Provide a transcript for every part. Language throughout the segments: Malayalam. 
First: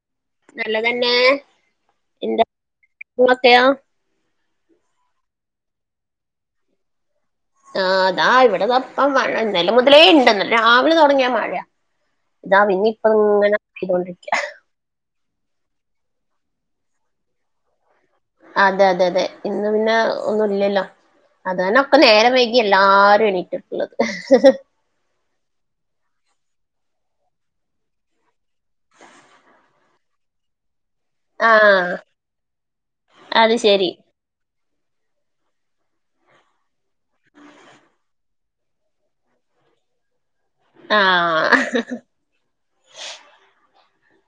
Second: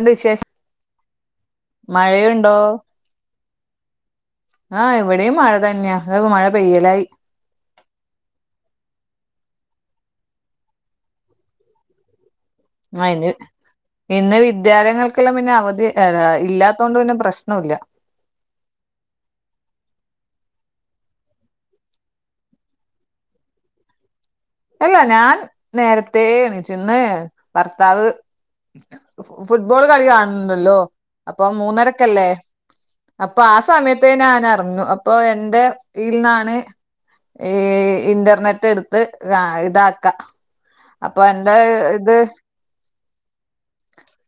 ണ്ട് വിശേഷ നല്ലതെന്നെ. മഴയുണ്ടോ. [unintelligible] ആഹ് ഇവിടെയും മഴ തെന്നയാ അത് മഴ പെയ്യലായി. ആ ദാ ഇവിടെ ദാ ഇപ്പ മഴ ഇന്നലെ മുതലേ ഇണ്ടെന്ന് രാവിലെ തുടങ്ങിയ മഴ ദാം ഇനിപ്പ ഇങ്ങനെ പെയ്തൊണ്ടിരിക്കാ. വിദ്യാലയങ്ങൾ ല്ലം പിന്നെ അവധി എലാ ഇല്ലാത്തൊണ്ട് പിന്നെ പ്രശ്ന ഇല്ല. അതെ അതെ അതെ ഇന്ന് പിന്നെ ഒന്നുല്ലല്ലോ. അതന്നാ അപ്പ നേരം വൈകി എല്ലാരും എണീറ്റിട്ടുള്ളത്. ഇല്ല ഞാൻ നേരത്തേ എണീച്ച് ഇന്ന് ഭർത്താവ് ഫുട്ബോള് കളി കാണണണ്ടല്ലോ. അപ്പൊ ആ മൂന്നരക്കല്ലേ അപ്പൊ അത് ആ ശരി സമയത്തെ നാനെറങ്ങു അ ഇപ്പൊ എന്റെ ഇൽന്നാണ് ങ് ഇന്റർനെറ്റ് എടുത്ത് ഇതാക്ക ആ അപ്പൊ എന്റെ ഇത്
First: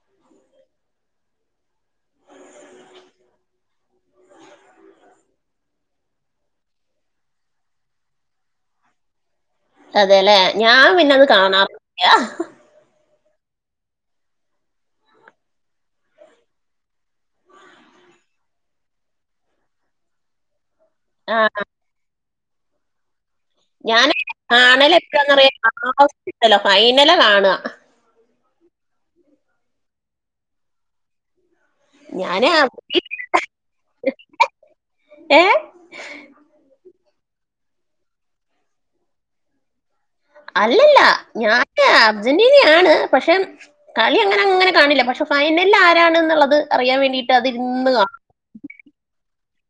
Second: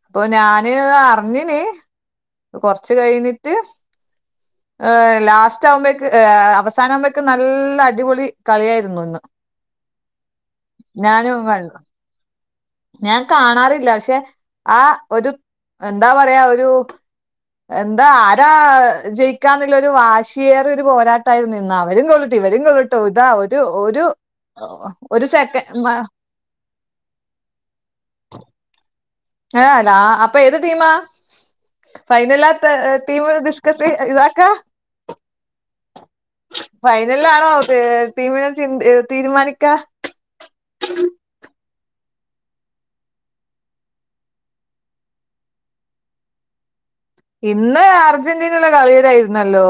ഇപ്പൊ ഞാന് അറിഞ്ഞ്ന് കൊറച്ച് കഴിഞ്ഞിട്ട് [inaudible] ഏഹ് ലാസ്റ്റ് ആവുമ്പേക്ക് അവസാന ആവുമ്പേക്ക് നല്ല അടിപൊളി കളിയായിരുന്നു ഇന്ന് അതേലെ ഞാൻ പിന്നത് ഞാനും കാണാ കണ്ടു [unintelligible] ഞാൻ കാണാറില്ല പഷെ ആ ഒരു എന്താ പറയാ ഒരു എന്താ ആരാ ജയിക്കാന്നുള്ളൊരു വാശിയേറി ഒരു ആ പോരാട്ടായിരു നിന്നാ അവരും ഗോളുട്ടു ഇവരും ഗോളുട്ടു ഇതാ ഒരു ഒരു ഞാൻ ഒരു സെക്കൻ ല ഫൈനലാ കാണാ [unintelligible] അപ്പൊ ഏത് ടീമാ. ഫൈനലാ ഞാന് ത ടീമ് ഡിസ്കസ് ഇതാക്ക ഏ ഫൈനലിലാണോ ടീമിനെ ച് തീരുമാനിക്ക അല്ലെല്ല ഞാന് അർജന്റീനയാണ് പഷെ കളി അങ്ങനെ അങ്ങനെ കാണില്ല പഷെ ഫൈനൽല് ആരാണെന്നുള്ളത് അറിയാൻ വേണ്ടി ഇന്ന് അർജന്റീനളെ കളീടെ ആയിരുയിരുന്നല്ലോ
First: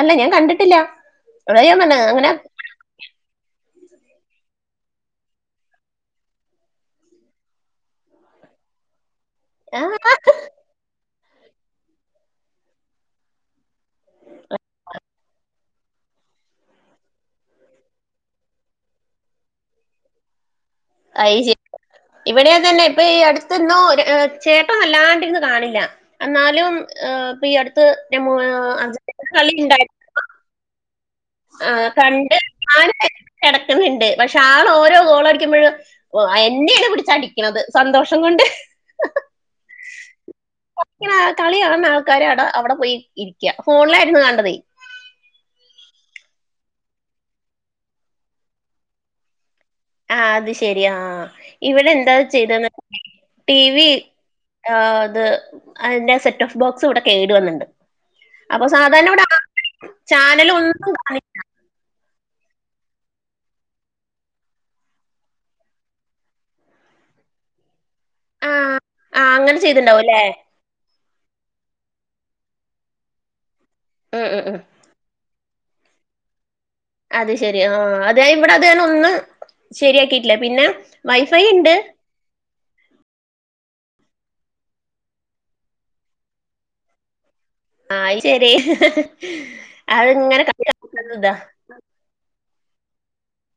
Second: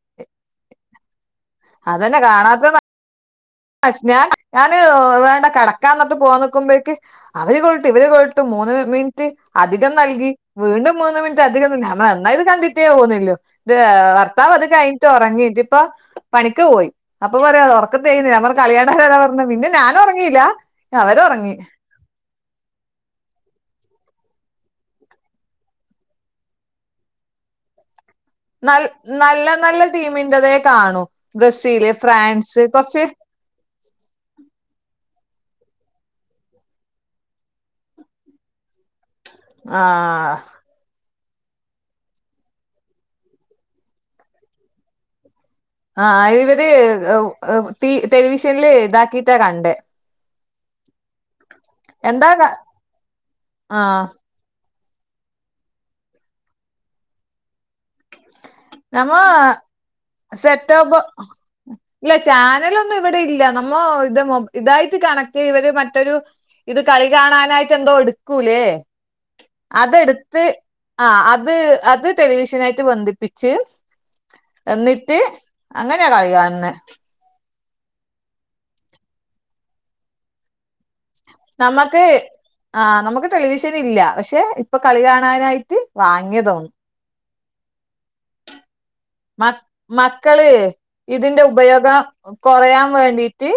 അല്ല ഞാൻ കണ്ടിട്ടില്ല [unintelligible] പറഞ്ഞ അങ്ങന സ്നാ ഞാന് വേണ്ട കെടക്കാ ന്നിട്ട് പോകാനിക്കുമ്പോഴേക്ക് അവര് ഗോൾട്ട് ഇവര് ഗോൾട്ട് മൂന്ന് മിൻറ്റ് അധികം ആഹ് നൽകി വീണ്ടും മൂന്ന് മിനിറ്റ് അധികം നിന്ന് [unintelligible] എന്നാ ഇത് കണ്ടിട്ടേ പോവ്ന്നെള്ളു. ത് ഭർത്താവ് അത് കഴിഞ്ഞിട്ടൊറങ്ങി ഇതിപ്പൊ. പണിക്ക് പോയി അപ്പൊ പറയാന്ന് ഒറക്ക തേയുന്നില്ല ഞാ പറഞ്ഞ് കളി കാണാനാരാ പറഞ്ഞത് പിന്നെ ഞാന് ഉറങ്ങിയിലാ അയിശെ ഇവിടെ അതെന്നെ ഇപ്പൊ ഈ അടുത്തെന്നോ ചേട്ടൻ വല്ലാണ്ടിരുന്ന് കാണില്ല എന്നാലും ഇപ്പീ അടുത്ത് [unintelligible] മിൻ്റെതേ കാണൂ ബ്രസീല് ഫ്രാൻസ് കൊർച്ച് കെടക്കണണ്ട് പക്ഷെ ആള് ഓരോ ഗോളടിക്കുമ്പോഴും ഓ എന്നെയാണ് പിടിച്ച് അടിക്കണത് സന്തോഷം കൊണ്ട് ആഹ് കളിക്കണ കളികാണുന്ന ആൾക്കാര് അടെ അവിടെ പോയി ഇരിക്ക ഫോണിലായിരുന്നു കാണ്ടതേ ആഹ് ആഹ് ഇവര് ടെലിവിഷനില് ഇതാക്കിട്ടാ കണ്ടേ ആഹ് അത് ശെരിയാ ആഹ് ഇവിടെ എന്താ ചെയ്തെ [unintelligible] ടി വി ആ ആ അത് അതിന്റെ സെറ്റ് ഓഫ് ബോക്സ് ഇവിടെ കേട് വന്ന്ണ്ട് അപ്പൊ നമ്മ സാധാരണവിടെ ആ [unintelligible] ചാനല് ഒന്നും സെറ്റോബോ കാണില്ല ഇല്ല ചാനലൊന്നും ഇവിടെ ഇല്ല നമ്മ ഇത് മൊ ഇതായിട്ട് കണക്ട് ഇവര് മറ്റൊരു ഇത് കളി കാണാനായിട്ട് എന്തോ എടുക്കൂലേ ആഹ് ആഹ് അങ്ങനെ ചെയ്തിണ്ടാവും അല്ലേ അതെടുത്ത് ആഹ് അത് അത് ടെലിവിഷനായിട്ട് ബന്ധിപ്പിച്ച് [unintelligible] എന്നിട്ട് അങ്ങനെയാ കളി കാണണേ അത് ശെരി ആ അതാ ഇവിടെ അതന്ന ഒന്ന് ശരിയാക്കിട്ടില്ല പിന്നെ വൈഫൈ ഇണ്ട് നമ്മക്ക് ആഹ് നമുക്ക് ടെലിവിഷൻ ഇല്ല പക്ഷെ ഇപ്പൊ കളി കാണാനായിട്ട് വാങ്ങിയതോ ആയ് ശരി മ അത്ങ്ങനെ മക്കള് കണ്ട് ഇതാ ഇതിന്റെ ഉപയോഗം കുറയാൻ വേണ്ടിട്ട്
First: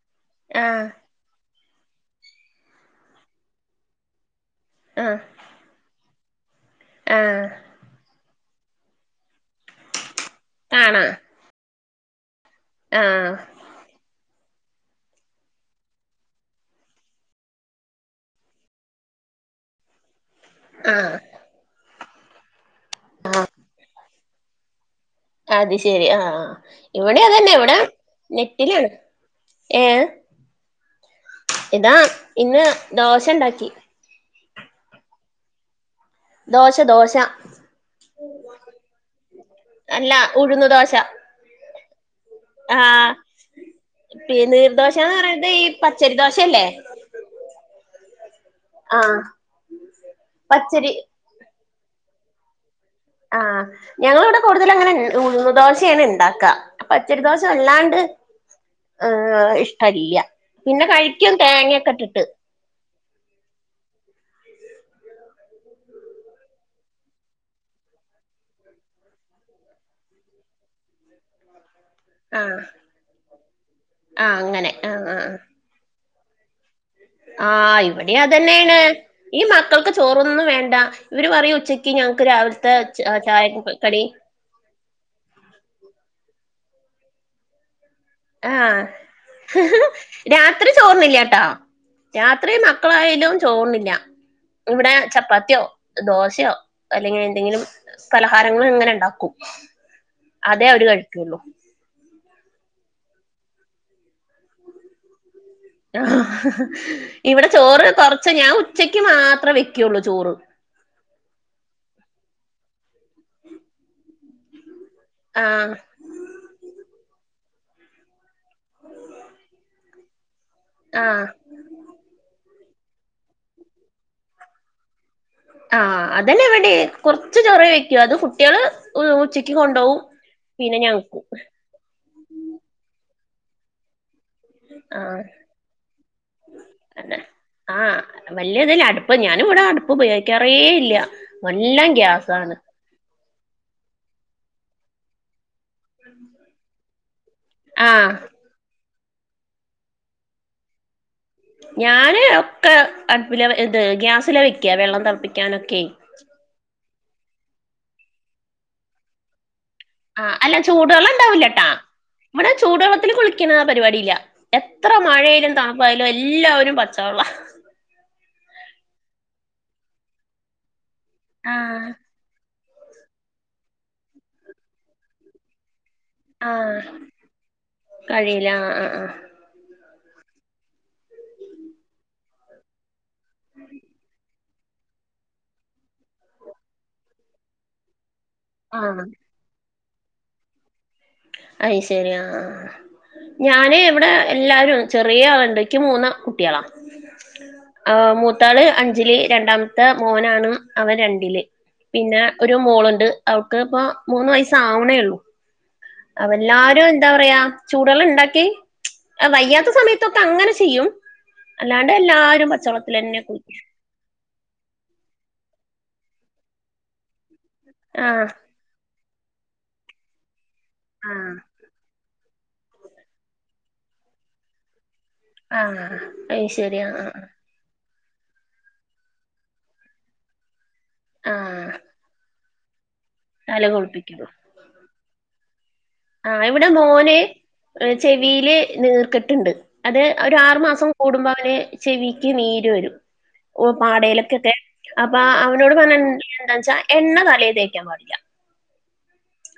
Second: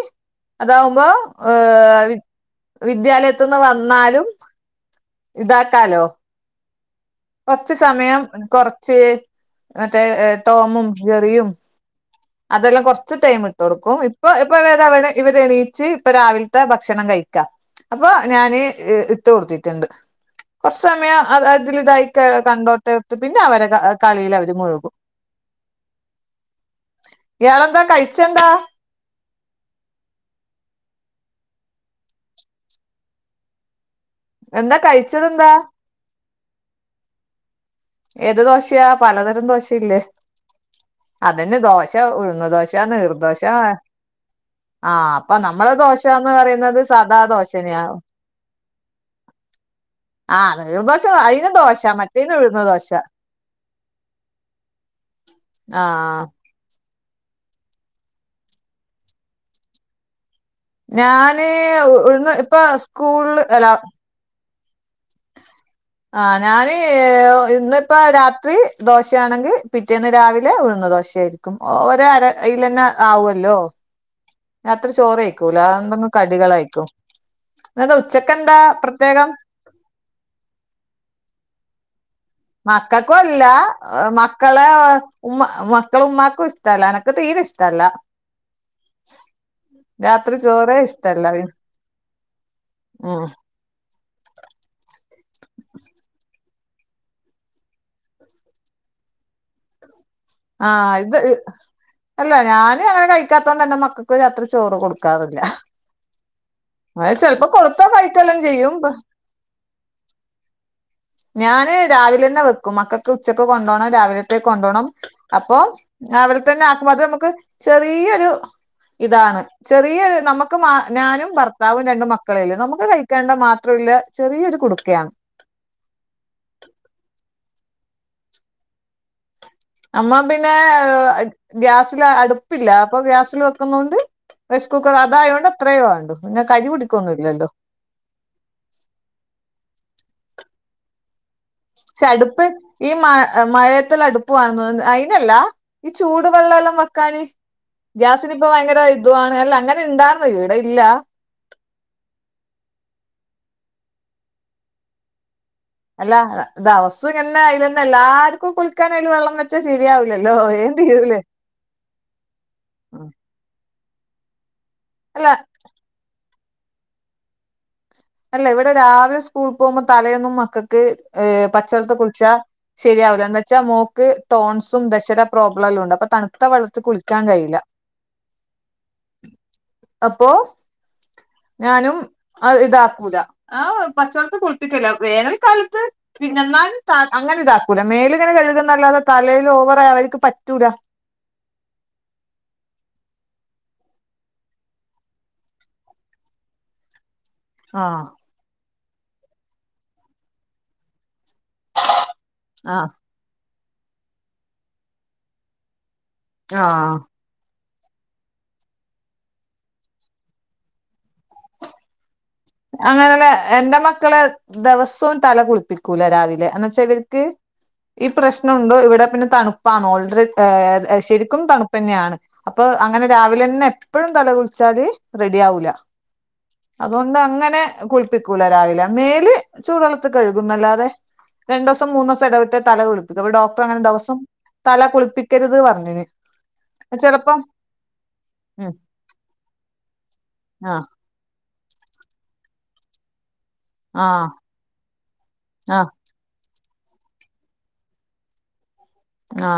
ആഹ് അതാവുമ്പോ ഏ വി വിദ്യാലയത്തുന്ന് വന്നാലും ആഹ് ഇതാക്കാലോ ആഹ് കുറച്ച് സമയം കൊറച്ച് മറ്റേ ടോമും കാണാ ജെറിയും അതെല്ലാം കുറച്ച് ആഹ് ടൈമ് എ കൊടുക്കും ഇപ്പൊ ഇപ്പൊ വരെ അവര് ഇവര് എണീച്ച് ഇപ്പൊ രാവിലത്തെ ഭക്ഷണം കഴിക്കാം അപ്പൊ ഞാന് ഇട്ട് കൊടുത്തിട്ടുണ്ട് കുറച്ചു ആഹ് സമയം അ അതില് ഇതായി കണ്ടോട്ട് ഇട്ട് പിന്നെ ആഹ് അവര് കളില് അവര് മുഴുകും അത് ശെരി ആ ഇവിടെ അതന്നെ ഇവിടെ ഇയാളെന്താ കഴിച്ചെന്താ നെറ്റിലാണ് ഏഹ് ഇതാ ഇന്ന് ദോശ ഇണ്ടാക്കി എന്താ കഴിച്ചത് എന്താ ദോശ ദോശ ഏത് ദോശയാ പലതരം ദോശയില്ലേ അല്ല ഉഴുന്ന് ദോശ അതന്നെ ദോശ ദേശ ഉഴുന്ന് ദോശ ആ നീർദോശ ആഹ് പി നീർദോശന്ന് അപ്പൊ പറയണത് ഈ നമ്മള് പച്ചരി ദോശന്ന് ദോശയല്ലേ പറയുന്നത് സദാ ദോശനെയാ ആ ആ പച്ചരി നിർദോശ അതിനും ദോശ മറ്റേതു ഉഴുന്ന് ദോശ ആഹ് ഞങ്ങള് ഇവിടെ കൂടുതൽ അങ്ങനെ ഉഴുന്ന് ആ ദോശയാണ് ഇണ്ടാക്ക പച്ചരി ദോശ വല്ലാണ്ട് ഹാ ഇഷ്ട്ടം ഇല്ല ഞാന് ഉഴുന്ന് ഇപ്പൊ സ്കൂള് അല്ലാ ആ ഞാന് ഇന്നിപ്പ രാത്രി ദോശയാണെങ്കിൽ പിറ്റേന്ന് രാവിലെ ഉഴുന്നു ദോശയായിരി ക്കും ഒര് ആ അരയിൽ തന്നെ ആവല്ലോ ആ അങ്ങനെ ആ രാത്രി ചോറ് കഴിക്കും ല്ലാന്ന് കടികളായിക്കോ ആഹ് ഇവിടെ അതന്നെയാണ് പ്രത്യേകം ഈ മക്കൾക്ക് ചോറൊന്നും വേണ്ട ഇവര് പറയും ഉച്ച എക്ക് ഞങ്ങൾക്ക് രാവിലത്തെ മക്കൾക്കും ചായ അല്ല കടി മക്കളെ ഉമ്മ മക്കള് ഉമ്മാക്കും ഇഷ്ടല്ല എനക്ക് തീരെ ഇഷ്ടമല്ല ആഹ് രാത്രി ചോറേ ഇഷ്ടല്ല ചോറുണ്ണില്ലട്ടോ രാത്രി ഉം മക്കളായാലും ചോറുണ്ണില്ല ഇവിടെ ചപ്പാത്തിയോ ദോശയോ അല്ലെങ്കിൽ എന്തെങ്കിലും പലഹാരങ്ങളും ഇങ്ങനെ ഉണ്ടാക്കും അതെ ആ അവര് ഇത് കഴിക്കുള്ളൂ അല്ല ഞാനും അങ്ങനെ കഴിക്കാത്തോണ്ട് എന്റെ മക്കൾക്ക് രാത്രി ചോറ് കൊടുക്കാറില്ല ആ അത് ഇവിടെ ചെലപ്പോ കൊടുത്താ ചോറ് കുറച്ച് കഴിക്കെല്ലാം ഞാൻ ചെയ്യും ഉച്ചക്ക് മാത്രേ വയ്ക്കുള്ളൂ ചോറ് ഞാന് രാവിലെന്നെ വെക്കും മക്കൾക്ക് ഉച്ചക്ക് കൊണ്ടൊണം രാവിലത്തേക്ക് കൊണ്ടോണം അപ്പൊ ആഹ് അവരെ തന്നെ ആക്കും അത് നമുക്ക് ചെറിയൊരു ഇതാണ് ചെറിയരു നമ്മ നക്ക് ആഹ് ഞാനും ഭർത്താവും രണ്ടും മക്കളെല്ലും നമുക്ക് കഴിക്കാണ്ട മാത്രല്ല ചെറിയൊരു കുടുക്കയാണ് ആഹ് അതന്നെ എവിടെ കൊറച്ച് ചൊറി വെക്കോ അത് കുട്ടികള് ഉച്ച അമ്മ പിന്നെ ഗ്യാസില് അടുപ്പില്ല അപ്പൊ ഗ്യാസിൽ വെക്കുന്നോണ്ട് റൈസ്കുക്കർ ആ അതായൊണ്ട് അത്രയോ ആണ്ടോ പിന്നെ കരി പിടിക്കൊന്നും തന്നെ ഇല്ലല്ലോ ആഹ് വല്ല ഇതല്ല അടുപ്പ് ഞാനും ഇവിടെ അടുപ്പ് ഉപയോഗിക്കാറേ ഇല്ല എല്ലാം പക്ഷെ അടുപ്പ് ഗ്യാസാണ് ഈ മ മഴയത്തുള്ള അടുപ്പ് വണ അയിനല്ലാ ഈ ചൂട് വെള്ളം എല്ലാം വെക്കാന് ആഹ് ഗ്യാസിന് ഇപ്പൊ ഭയങ്കര ഇതുആണ് അല്ല അങ്ങനെ ഇണ്ടാർന്ന് ഈടെ ഇല്ല ഞാന് ഒക്കെ അടുപ്പില ഇത് ഗ്യാസില വെക്ക വെള്ളം തിളപ്പിക്കാനൊക്കെ അല്ല ഇത് അവസം ഇങ്ങനെ അതിൽന്നെ എല്ലാർക്കും കുളിക്കാനൻ അയില് വെള്ളം വെച്ചാ ശരിയാവ ആ അല്ല ചൂടു വെള്ളം ഉണ്ടാവൂലട്ടെ ഇവിടെ ചൂടുവെള്ളത്തിൽ കുളിക്കണ പരിപാടിയില്ല എത്ര അല്ല മഴയാലും തണു യാലും എല്ലാവരും പച്ചവെള്ള അല്ല ഇവിടെ രാവിലെ സ്കൂളിൽ പോകുമ്പോ തലയൊന്നും മക്കൾക്ക് ഏ ആഹ് പച്ചവെള്ളത്തിൽ കുളിച്ച ശരിയാവില്ല എന്ന് വെച്ചാൽ മോൾക്ക് ടോൺസും ദഷേടെ പ്രോബ്ലം എല്ലാം ഉണ്ട് അപ്പ തണു തണുത്ത ആഹ് വെള്ളത്തിൽ കുളിക്കാൻ കഴിയില്ല കഴിയില്ല ആഹ് ആഹ് അപ്പോ ഞാനും ഇതാക്കൂല ആ പച്ചവെള്ളതി കുളി വേനൽക്കാലത്ത് എന്നാലും അങ്ങനെ ഇതാക്കൂല മേല് ഇങ്ങനെ കഴുകുന്നല്ലാതെ ആഹ് തലേ ഓവറ ആയാ അവർക്ക് പറ്റൂല അയി ശരി ആ ഞാന് ഇവിടെ എല്ലാരും ചെറിയ ആളുണ്ട് എനിക്ക് മൂന്ന് കുട്ടികളാ ആ ആഹ് മു ത്താള് അഞ്ചില് രണ്ടാമത്തെ മോനാണ് അവൻ രണ്ടില് പിന്നെ ഒരു ആഹ് മോളുണ്ട് അവക്ക് ഇപ്പ മൂന്ന് വയസ ആവണേള്ളൂ അവ എല്ലാരും ആഹ് എന്താ പറയാ ചൂടുള്ള ഉണ്ടാക്കി വയ്യാത്ത സമയത്തൊക്കെ അങ്ങനെ ചെയ്യും അല്ലാണ്ട് എല്ലാരും പച്ചവെള്ളത്തിലന്നെ അങ്ങനെയല്ല കുളിക്കും എന്റെ മക്കളെ ദിവസവും തല കുളിപ്പിക്കൂല രാവിലെ എന്ന വെച്ചാ ഇവർക്ക് ഈ ആഹ് പ്രശ്നമുണ്ട് ഇവിടെ പിന്നെ തണുപ്പാണ് ഓൾറെഡി ആഹ് ശരിക്കും തണുപ്പ് തന്നെയാണ് അപ്പൊ അങ്ങനെ രാവിലെ ന്നെ എപ്പഴും തല കുളിച്ചാല് റെഡി ആവൂല ആഹ് അത് ശരി ആഹ് അതുകൊണ്ട് ആഹ് അങ്ങനെ കുളിപ്പിക്കൂല രാവില്ല മേല് ചൂടുവെള്ളത്തി കഴുകുന്നല്ലാതെ രണ്ടു ആഹ് ദിവസം മൂന്ന് ദിവസം ഇടവിട്ട് തല കുളിപ്പിക്കു അപ്പൊ ഡോക്ടർ തല അങ്ങനെ ദിവസം കുളിപ്പിക്കും തല കുളിപ്പിക്കരുത് പറഞ്ഞിന് ആ ഇവിടെ മോന് ചെലപ്പം ചെവിൽ ഉം നീർക്കെട്ടുണ്ട് അത് ഒരു ആറു ആഹ് മാസം കൂടുമ്പോ അവന് ചെവിക്ക് നീര് വരും ഓ ആഹ് പാടയിലൊക്കൊക്കെ അപ്പൊ അവനോട് ആഹ് പറഞ്ഞ എന്താച്ചാ എണ്ണ തലെ തേക്കാൻ പാടില്ല ആ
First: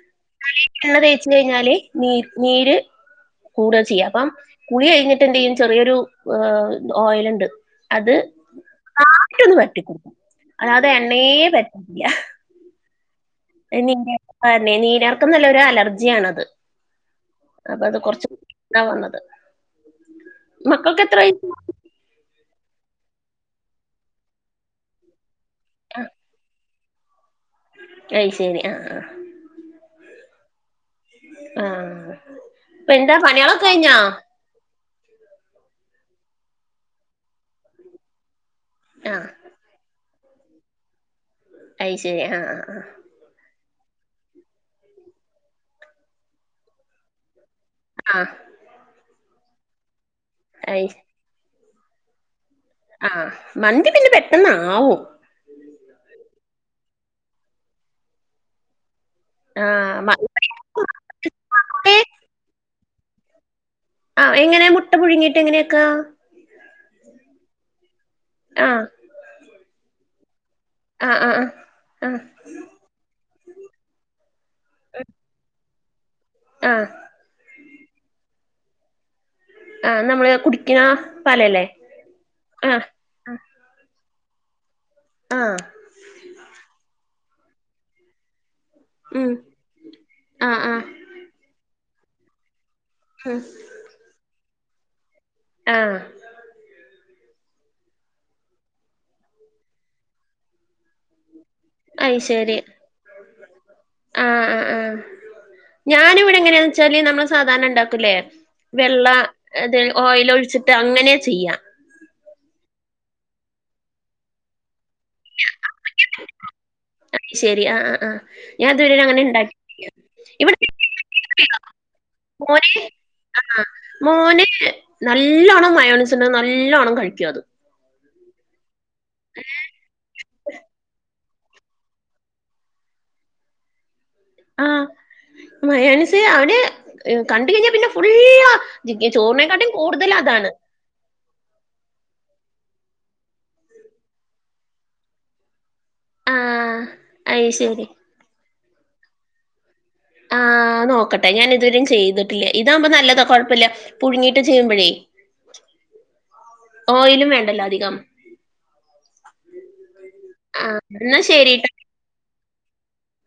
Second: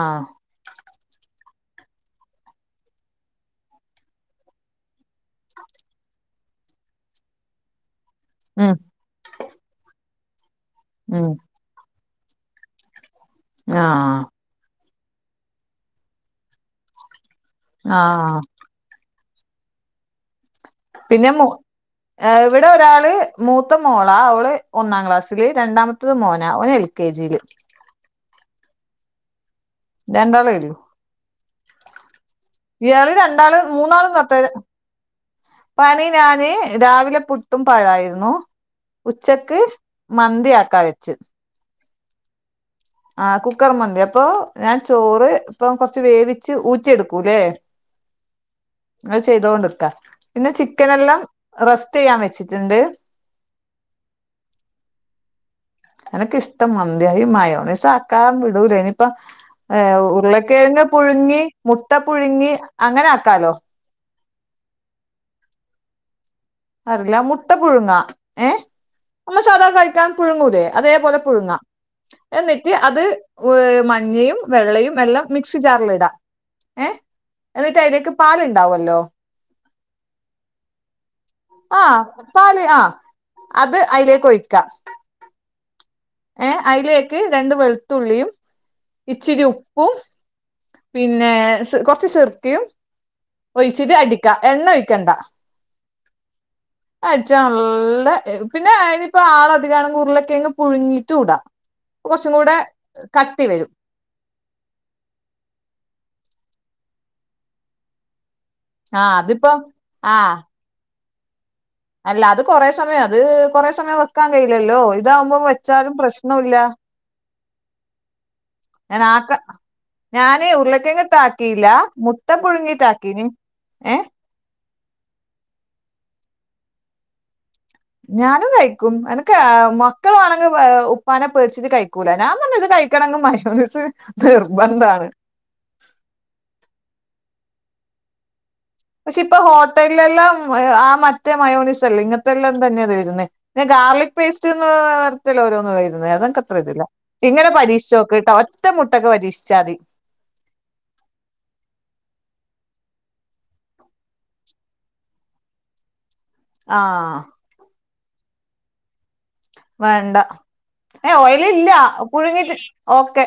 എണ്ണ തേച്ച് കഴിഞ്ഞാല് നീ നീര് കൂട ചെയ്യുക അപ്പം കുളി കഴിഞ്ഞിട്ട് എന്തേയ്യ്യും ചെറിയൊരു ഓയിൽ ണ്ട് അത് ഉം [unintelligible] ക്കണം അല്ലാതെ ഉം എണ്ണയെ പറ്റത്തില്ല ആഹ് നീന്നെ നീരെർക്കും നല്ലൊരു അലർജിയ ആണത് അപ്പൊ അത് കൊറച് ആഹ് എന്താ വന്നത് മക്കൾക്ക് എത്ര പിന്നെ മ വയസ്സ് ഇവിടെ ഒരാള് മൂത്ത മോള അവള് ഒന്നാം ക്ലാസ് സ്സില് രണ്ടാമത്തത് മോന അവൻ എൽ കെ ജിയില് അയ് ശരി ആഹ് ആഹ് രണ്ടാള് വരു ആ ആ ഇപ്പൊ യാള് എന്താ രണ്ടാള് പണികളൊക്കെ കഴിഞ്ഞാ മൂന്നാളും കത്ത പണി ഞാന് രാവിലെ പുട്ടും പഴായിരുന്നു ആ ഉച്ചക്ക് മന്തിയാക്കാ വെച് അയി ശരി ആഹ് ആഹ് ആഹ് ആ കുക്കർ മന്തി അപ്പൊ ഞാൻ ചോറ് ഇപ്പൊ കൊറച്ച് വേവിച്ച് ഊറ്റിയെടുക്കൂല്ലേ ആഹ് അത് ചെയ്തോണ്ട്ക്ക പിന്നെ അത് ശ- ചിക്കനെല്ലാം റസ്റ്റ് ചെയ്യാൻ വെച്ചിട്ട്ണ്ട് ആ മന്തി പിന്നെ പെട്ടെന്ന് ആവും എനിക്ക് ഇഷ്ടം മന്തിയാ മയോനൈസാക്കാൻ വിടൂല ഇനിയിപ്പം ഏ ആഹ് മ ഉരുൾ കെഴങ്ങ് പുഴുങ്ങി മുട്ട പുഴുങ്ങി അങ്ങനെ ആക്കാലോ ആ എങ്ങനെ മുട്ട പുഴുങ്ങീട്ട് എങ്ങനെയാക്കാ അറിയില്ല മുട്ട പുഴുങ്ങ ആഹ് നമ്മ സാദാ കയിക്കാൻ പുഴുങ്ങൂലേ അതേപോലെ ആഹ് ആഹ് പുഴുങ്ങാ ആഹ് റ്റ് അത് മഞ്ഞയും വെള്ളയും എല്ലാം മിക്സി ജാറിൽ ഇടാ ആഹ് ഏ എന്നിട്ട് അയിലേക്ക് പാല്ണ്ടാവല്ലോ ആ നമ്മള് കുടിക്ണ ആ പാല് ആ അത് അയിലേക്ക് ഒയിക്കാ ആഹ് ഏഹ് അയിലേക്ക് രണ്ട് വെളുത്തുള്ളിയും ഉം ഇച്ചിരി ഉപ്പും ആഹ് ആഹ് പിന്നേ സ് കുറച്ചു സുർക്കയും ഹ് ഒയിച്ചിട്ട് അടിക്ക എണ്ണ ഒയിക്കെണ്ട ആഹ് അടിച്ചാ നല്ല എ പിന്നെ അയിലിപ്പോ ആളധിക [unintelligible] ഉരുള കിഴങ് പുഴുങ്ങി ചൂട കുറച്ചും കൂടെ കട്ടി വരും ആ ആ ആ ഞാനിവിടെ എങ്ങനെയാണ് ന്ന് വെച്ചാല് നമ്മള് സാധാരണ ഉ ണ്ടാക്കൂല്ലേ വെള്ള ആഹ് അതിപ്പോ അത് ഓയിൽ ആഹ് ഒഴിച്ചിട്ട് അങ്ങനെ ചെയ്യാറ് അല്ല അത് കൊറേ സമയം അത് അല്ല അത് അത് കുറെ സമയം വെക്കാൻ കയില്ലല്ലോ ഇതാവുമ്പോൾ വെച്ചാലും പ്രശ്നവുമില്ല അ ശെരി ആ ഹ് ആഹ് ആ ഹ് ഞാനതു വരെ ഞാൻ അങ്ങനെഉ ആക്ക ണ്ടാക്കിയിട്ടില്ല [unintelligible] ഞാന് ഉരുളക്കെയങ്ങ്ട്ടാക്കിയില്ല മുട്ട മോന് പുഴുങ്ങിട്ടാക്കീന് ആഹ് ഏഹ മോന് നല്ലോണം മയോണിസിന് നല്ലോണം കഴിക്കു അത് ഞാനും കയിക്കും എനക്ക് [unintelligible] മക്കളാണെങ്കി ഏ ഉപ്പാനെ പേടിച്ചിട് കഴിക്കില്ല കുടനം നാ പറഞ്ഞത് കഴിക്കണങ്കൽ മയോണിസ് നിർബന്ധാണ് മയാണിസ് അവന് കണ്ട് കഴിഞ്ഞൽ പിന്നെ ഫുള്ളാ പക്ഷെ ഇപ്പൊ ഹോട്ടലിലെല്ലാം [unintelligible] പക്ഷേ ഇപ്പോ ഹോട്ടലിൽ എല്ലാം ആ മറ്റേ മയോനസല്ലേ ഇങ്ങത്തെല്ലാം തന്നെ [unintelligible] വരുന്നെ ഗാർലിക് പേസ്റ്റ്ന്ന് വരത്തില്ലോ ഓരോന്ന് വരുന്ന് ആ അതൊക്ക [unintelligible] [unintelligible] അത് ഇങ്ങനെ ശരി പരീക്ഷിച്ചോക്ട്ടൊ ഒറ്റ മുട്ടൊക്കെ പരീക്ഷിച്ചാമതി ആ നോക്കട്ടെ ഞാന് ഇതുവരിം ചെയ്തിട്ടില്ലേ ഇതാവുമ്പോ നല്ലതാ കൊഴപ്പല്ല പുഴുങ്ങിട്ട് ചെയ്യുമ്പൊഴേ ആഹ് ഓയിലും വേണ്ടല്ലോ അധികം വേണ്ട ആ ഏ എന്നാ ഓയിൽ ശരി ഇല്ല പുഴുങ്ങിട്ട് ഓക്കെ